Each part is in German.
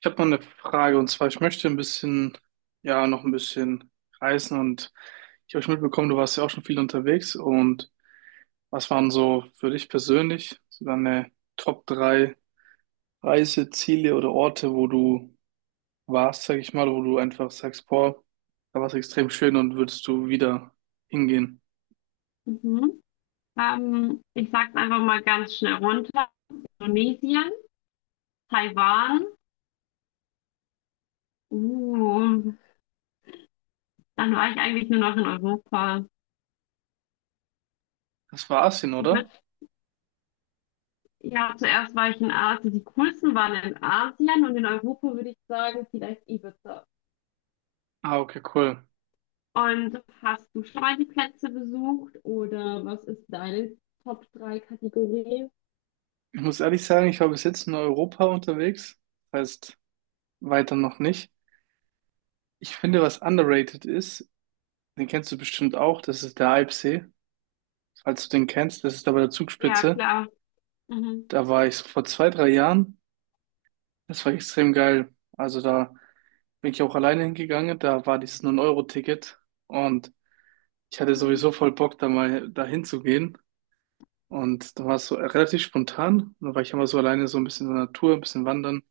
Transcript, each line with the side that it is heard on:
right: Ich habe mal eine Frage, und zwar ich möchte ein bisschen, ja, noch ein bisschen reisen, und ich habe schon mitbekommen, du warst ja auch schon viel unterwegs. Und was waren so für dich persönlich so deine Top 3 Reiseziele oder Orte, wo du warst, sag ich mal, wo du einfach sagst, boah, da war es extrem schön und würdest du wieder hingehen?
left: Mhm. Ich sag's einfach mal ganz schnell runter. Indonesien, Taiwan. Uh, Dann war ich eigentlich nur noch in Europa.
right: Das war Asien,
left: Ich
right: oder?
left: würde, ja, zuerst war ich in Asien. Die coolsten waren in Asien und in Europa würde ich sagen, vielleicht Ibiza.
right: Ah, okay, cool.
left: Und hast du schon mal die Plätze besucht oder was ist deine Top drei Kategorie?
right: Ich muss ehrlich sagen, ich war bis jetzt in Europa unterwegs, das heißt weiter noch nicht. Ich finde, was underrated ist, den kennst du bestimmt auch, das ist der Alpsee. Falls du den kennst, das ist da bei der
left: Ja,
right: Zugspitze.
left: klar. Mhm.
right: Da war ich vor 2, 3 Jahren. Das war extrem geil. Also da bin ich auch alleine hingegangen. Da war dieses 9-Euro-Ticket und ich hatte
left: Nein.
right: sowieso voll Bock, da mal dahin zu gehen. Und da war es so relativ spontan. Und da war ich immer so alleine, so ein bisschen in der Natur, ein bisschen wandern.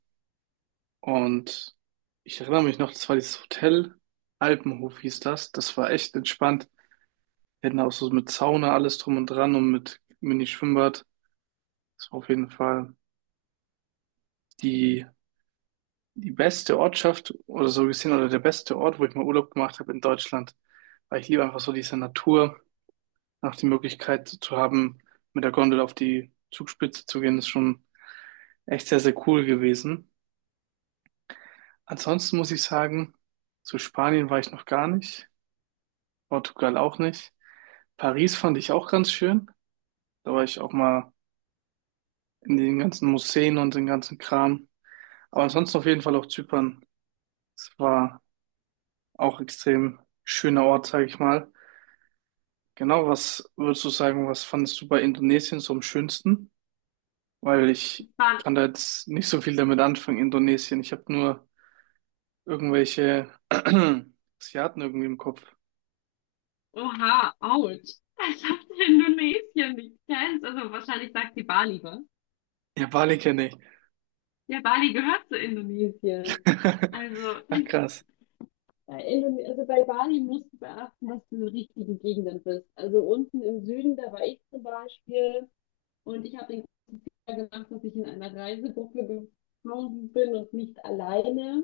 right: Und ich erinnere mich noch, das war dieses Hotel, Alpenhof hieß das. Das war echt entspannt. Wir hatten auch so mit Sauna alles drum und dran und mit Mini-Schwimmbad. Ist auf jeden Fall die, die beste Ortschaft oder so gesehen oder der beste Ort, wo ich mal Urlaub gemacht habe in Deutschland. Weil ich liebe einfach so diese Natur, auch die Möglichkeit zu haben, mit der Gondel auf die Zugspitze zu gehen, ist schon echt sehr, sehr cool gewesen. Ansonsten muss ich sagen, zu Spanien war ich noch gar nicht, Portugal auch nicht. Paris fand ich auch ganz schön. Da war ich auch mal in den ganzen Museen und den ganzen Kram. Aber ansonsten auf jeden Fall auch Zypern. Es war auch extrem schöner Ort, sage ich mal. Genau, was würdest du sagen, was fandest du bei Indonesien so am schönsten? Weil ich
left: Dann,
right: kann da jetzt nicht so viel damit anfangen, Indonesien. Ich habe nur irgendwelche Asiaten irgendwie im Kopf.
left: oha, ouch. Ich habe Indonesien nicht kennst. Also wahrscheinlich sagt die Bali lieber.
right: Ja, Bali kenne ich.
left: Ja, Bali gehört zu Indonesien. Also,
right: Ach, krass.
left: Bei Indone also bei Bali musst du beachten, dass du in den richtigen Gegenden bist. Also unten im Süden, da war ich zum Beispiel und ich habe den Fehler gemacht, dass ich in einer Reisegruppe geflogen bin und nicht alleine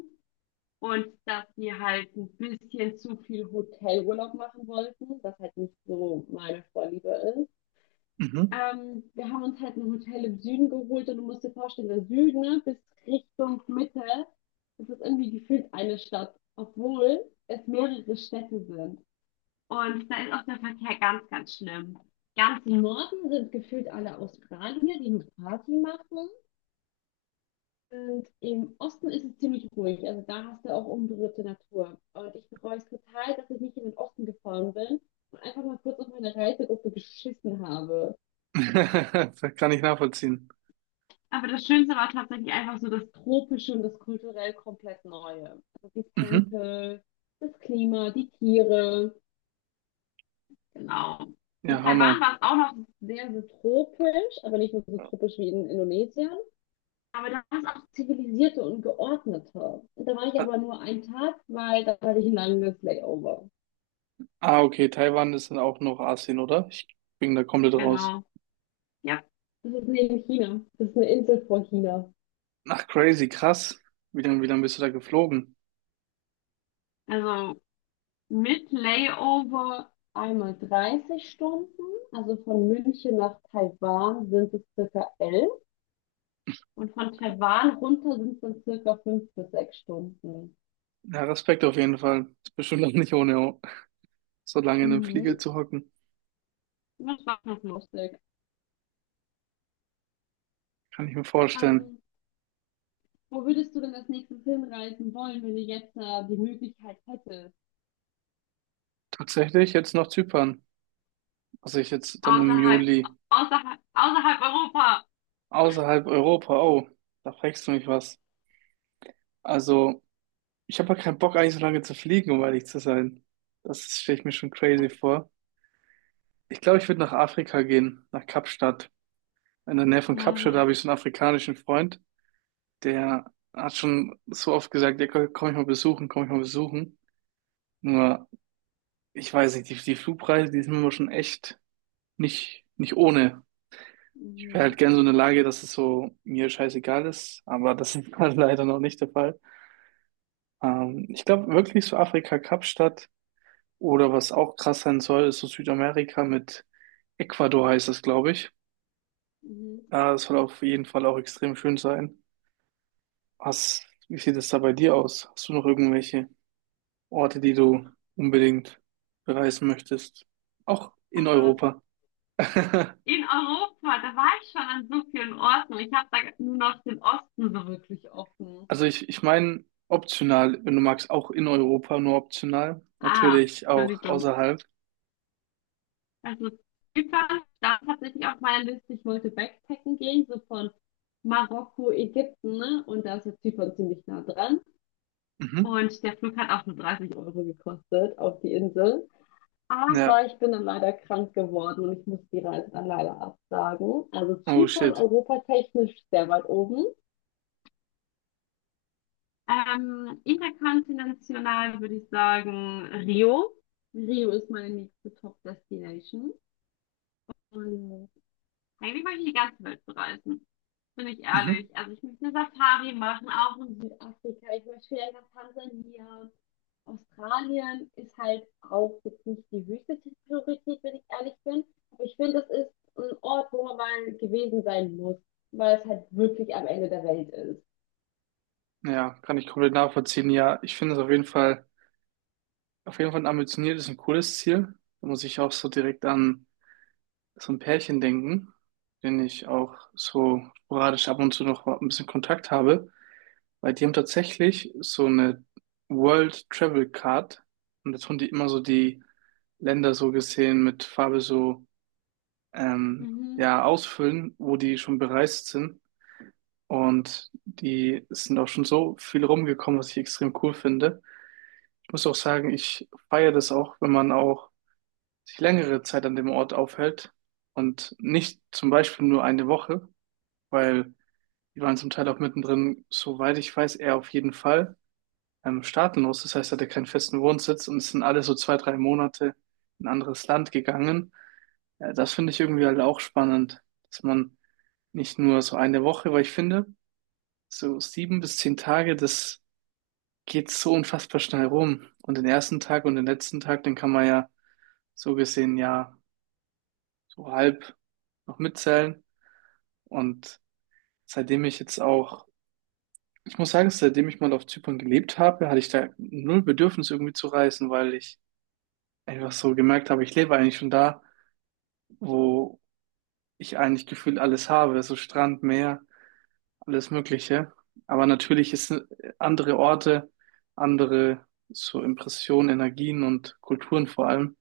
left: und dass wir halt ein bisschen zu viel Hotelurlaub machen wollten, was halt nicht so meine Vorliebe ist.
right: Mhm.
left: Wir haben uns halt ein Hotel im Süden geholt und du musst dir vorstellen, der Süden ne, bis Richtung Mitte, das ist irgendwie gefühlt eine Stadt, obwohl es mehrere Städte sind. Und da ist auch der Verkehr ganz, ganz schlimm. Ganz im Norden sind gefühlt alle Australier, die eine Party machen. Und im Osten ist es ziemlich ruhig. Also da hast du auch unberührte Natur. Und ich bereue es total, dass ich nicht in den Osten gefahren bin und einfach mal kurz auf meine Reisegruppe geschissen habe.
right: Das kann ich nachvollziehen.
left: Aber das Schönste war tatsächlich einfach so das Tropische und das kulturell komplett Neue. Also die
right: Mhm.
left: Tempel, das Klima, die Tiere. Genau. In
right: Ja,
left: Taiwan
right: Hammer.
left: war es auch noch sehr, sehr tropisch, aber nicht nur so tropisch wie in Indonesien. Aber da war es auch zivilisierter und geordneter. Und da war ich
right: Ah,
left: aber nur einen Tag, weil da hatte ich ein langes Layover.
right: ah, okay, Taiwan ist dann auch noch Asien, oder? Ich bin da komplett raus.
left: Genau. Ja. Das ist neben China. Das ist eine Insel vor China.
right: Ach, crazy, krass. Wie lange bist du da geflogen?
left: Also mit Layover einmal 30 Stunden, also von München nach Taiwan sind es circa 11, und von Taiwan runter sind es dann circa 5 bis 6 Stunden.
right: Ja, Respekt auf jeden Fall. Ist bestimmt auch nicht ohne, so lange in einem Flieger
left: Mhm.
right: zu hocken.
left: Das war noch lustig.
right: Kann ich mir vorstellen.
left: Ähm, Wo würdest du denn als nächstes hinreisen wollen, wenn du jetzt die Möglichkeit hättest?
right: Tatsächlich jetzt noch Zypern. Also ich jetzt dann im
left: Außerhalb,
right: Juli
left: außerhalb Europa.
right: außerhalb Europa. Oh, da fragst du mich was. Also ich habe ja keinen Bock eigentlich so lange zu fliegen, um ehrlich zu sein. Das stelle ich mir schon crazy vor. Ich glaube, ich würde nach Afrika gehen, nach Kapstadt. In der Nähe von Kapstadt habe
left: Mhm.
right: ich so einen afrikanischen Freund, der hat schon so oft gesagt, ja, komm komm ich mal besuchen, komm ich mal besuchen. Nur ich weiß nicht, die Flugpreise, die sind immer schon echt nicht ohne. Ich wäre
left: Mhm.
right: halt gern so in der Lage, dass es so mir scheißegal ist, aber das ist halt leider noch nicht der Fall. Ich glaube wirklich so Afrika, Kapstadt, oder was auch krass sein soll, ist so Südamerika mit Ecuador heißt das, glaube ich. Ja, das soll auf jeden Fall auch extrem schön sein. Was, wie sieht es da bei dir aus? Hast du noch irgendwelche Orte, die du unbedingt bereisen möchtest? Auch in
left: Also
right: Europa.
left: in Europa, da war ich schon an so vielen Orten. Ich habe da nur noch den Osten so wirklich offen.
right: Also ich meine optional, wenn du magst, auch in Europa, nur optional.
left: Ah,
right: Natürlich auch
left: Entschuldigung.
right: außerhalb.
left: Also Zypern stand tatsächlich auf meiner Liste. Ich wollte Backpacken gehen, so von Marokko, Ägypten, ne? Und da ist ja Zypern ziemlich nah dran.
right: Mhm.
left: Und der Flug hat auch nur 30 € gekostet auf die Insel.
right: Ja.
left: Aber ich bin dann leider krank geworden und ich muss die Reise dann leider absagen. Also
right: Oh
left: Zypern
right: shit.
left: europatechnisch sehr weit oben. Interkontinental würde ich sagen Rio. Rio ist meine nächste Top-Destination. Und eigentlich möchte ich die ganze Welt bereisen. Bin ich
right: Mhm.
left: ehrlich. Also ich möchte eine Safari machen, auch in Südafrika. Ich möchte vielleicht nach Tansania. Australien ist halt auch jetzt nicht die höchste Priorität, wenn ich ehrlich bin. Aber ich finde, das ist ein Ort, wo man mal gewesen sein muss, weil es halt wirklich am Ende der Welt ist.
right: Ja, kann ich komplett nachvollziehen. Ja, ich finde es auf jeden Fall ein ambitioniertes und cooles Ziel. Da muss ich auch so direkt an so ein Pärchen denken, den ich auch so sporadisch ab und zu noch ein bisschen Kontakt habe, weil die haben tatsächlich so eine World Travel Card, und da tun die immer so die Länder so gesehen mit Farbe so
left: Mhm.
right: ja, ausfüllen, wo die schon bereist sind. Und die sind auch schon so viel rumgekommen, was ich extrem cool finde. Ich muss auch sagen, ich feiere das auch, wenn man auch sich längere Zeit an dem Ort aufhält und nicht zum Beispiel nur eine Woche, weil die waren zum Teil auch mittendrin, soweit ich weiß, eher auf jeden Fall staatenlos. Das heißt, er hatte keinen festen Wohnsitz und sind alle so 2, 3 Monate in ein anderes Land gegangen. Das finde ich irgendwie halt auch spannend, dass man nicht nur so eine Woche, weil ich finde, so 7 bis 10 Tage, das geht so unfassbar schnell rum. Und den ersten Tag und den letzten Tag, den kann man ja so gesehen ja so halb noch mitzählen. Und seitdem ich jetzt auch, ich muss sagen, seitdem ich mal auf Zypern gelebt habe, hatte ich da null Bedürfnis irgendwie zu reisen, weil ich einfach so gemerkt habe, ich lebe eigentlich schon da, wo ich eigentlich gefühlt alles habe, so Strand, Meer, alles Mögliche. Aber natürlich ist andere Orte, andere so Impressionen, Energien und Kulturen vor allem.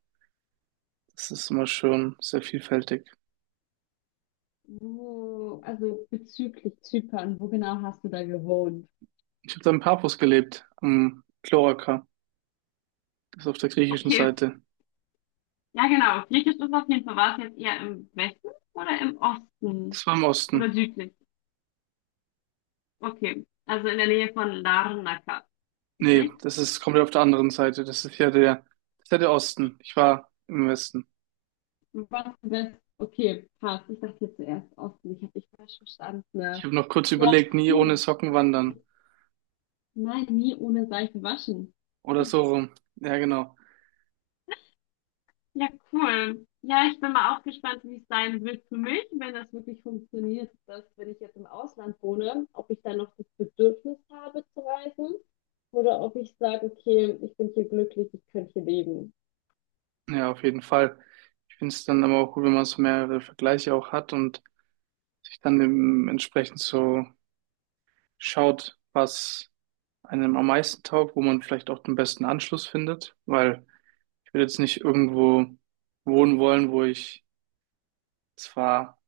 right: Das ist immer schon sehr vielfältig.
left: Also wo genau hast du da gewohnt?
right: Ich habe da in Paphos gelebt, am Kloaka, das ist auf der griechischen
left: Okay,
right: Seite.
left: ja genau. Griechisch ist auf jeden Fall. War es jetzt eher im Westen oder im Osten?
right: Das war im
left: Oder
right: Osten.
left: südlich? Okay, also in der Nähe von Larnaca.
right: Nee,
left: Richtig?
right: das ist komplett auf der anderen Seite. Das ist ja das ist ja der Osten. Ich war im Westen.
left: Was West? Okay, passt. Ich dachte jetzt zuerst Osten. Ich habe dich falsch
right: Ich
left: verstanden.
right: habe noch kurz
left: Ja,
right: überlegt, nie ohne
left: cool.
right: Socken wandern.
left: Nein, nie ohne Seife waschen.
right: Oder so rum. Ja, genau.
left: Ja, cool. Ja, ich bin mal auch gespannt, wie es sein wird für mich, wenn das wirklich funktioniert, dass, wenn ich jetzt im Ausland wohne, ob ich dann noch das Bedürfnis habe zu reisen oder ob ich sage, okay, ich bin hier glücklich, ich könnte hier leben.
right: Ja, auf jeden Fall. Ich finde es dann aber auch gut, wenn man so mehrere Vergleiche auch hat und sich dann eben entsprechend so schaut, was einem am meisten taugt, wo man vielleicht auch den besten Anschluss findet. Weil ich will jetzt nicht irgendwo wohnen wollen, wo ich zwar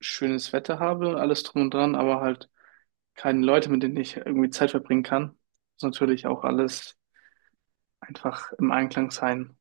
right: schönes Wetter habe, alles drum und dran, aber halt keine Leute, mit denen ich irgendwie Zeit verbringen kann. Muss natürlich auch alles einfach im Einklang sein.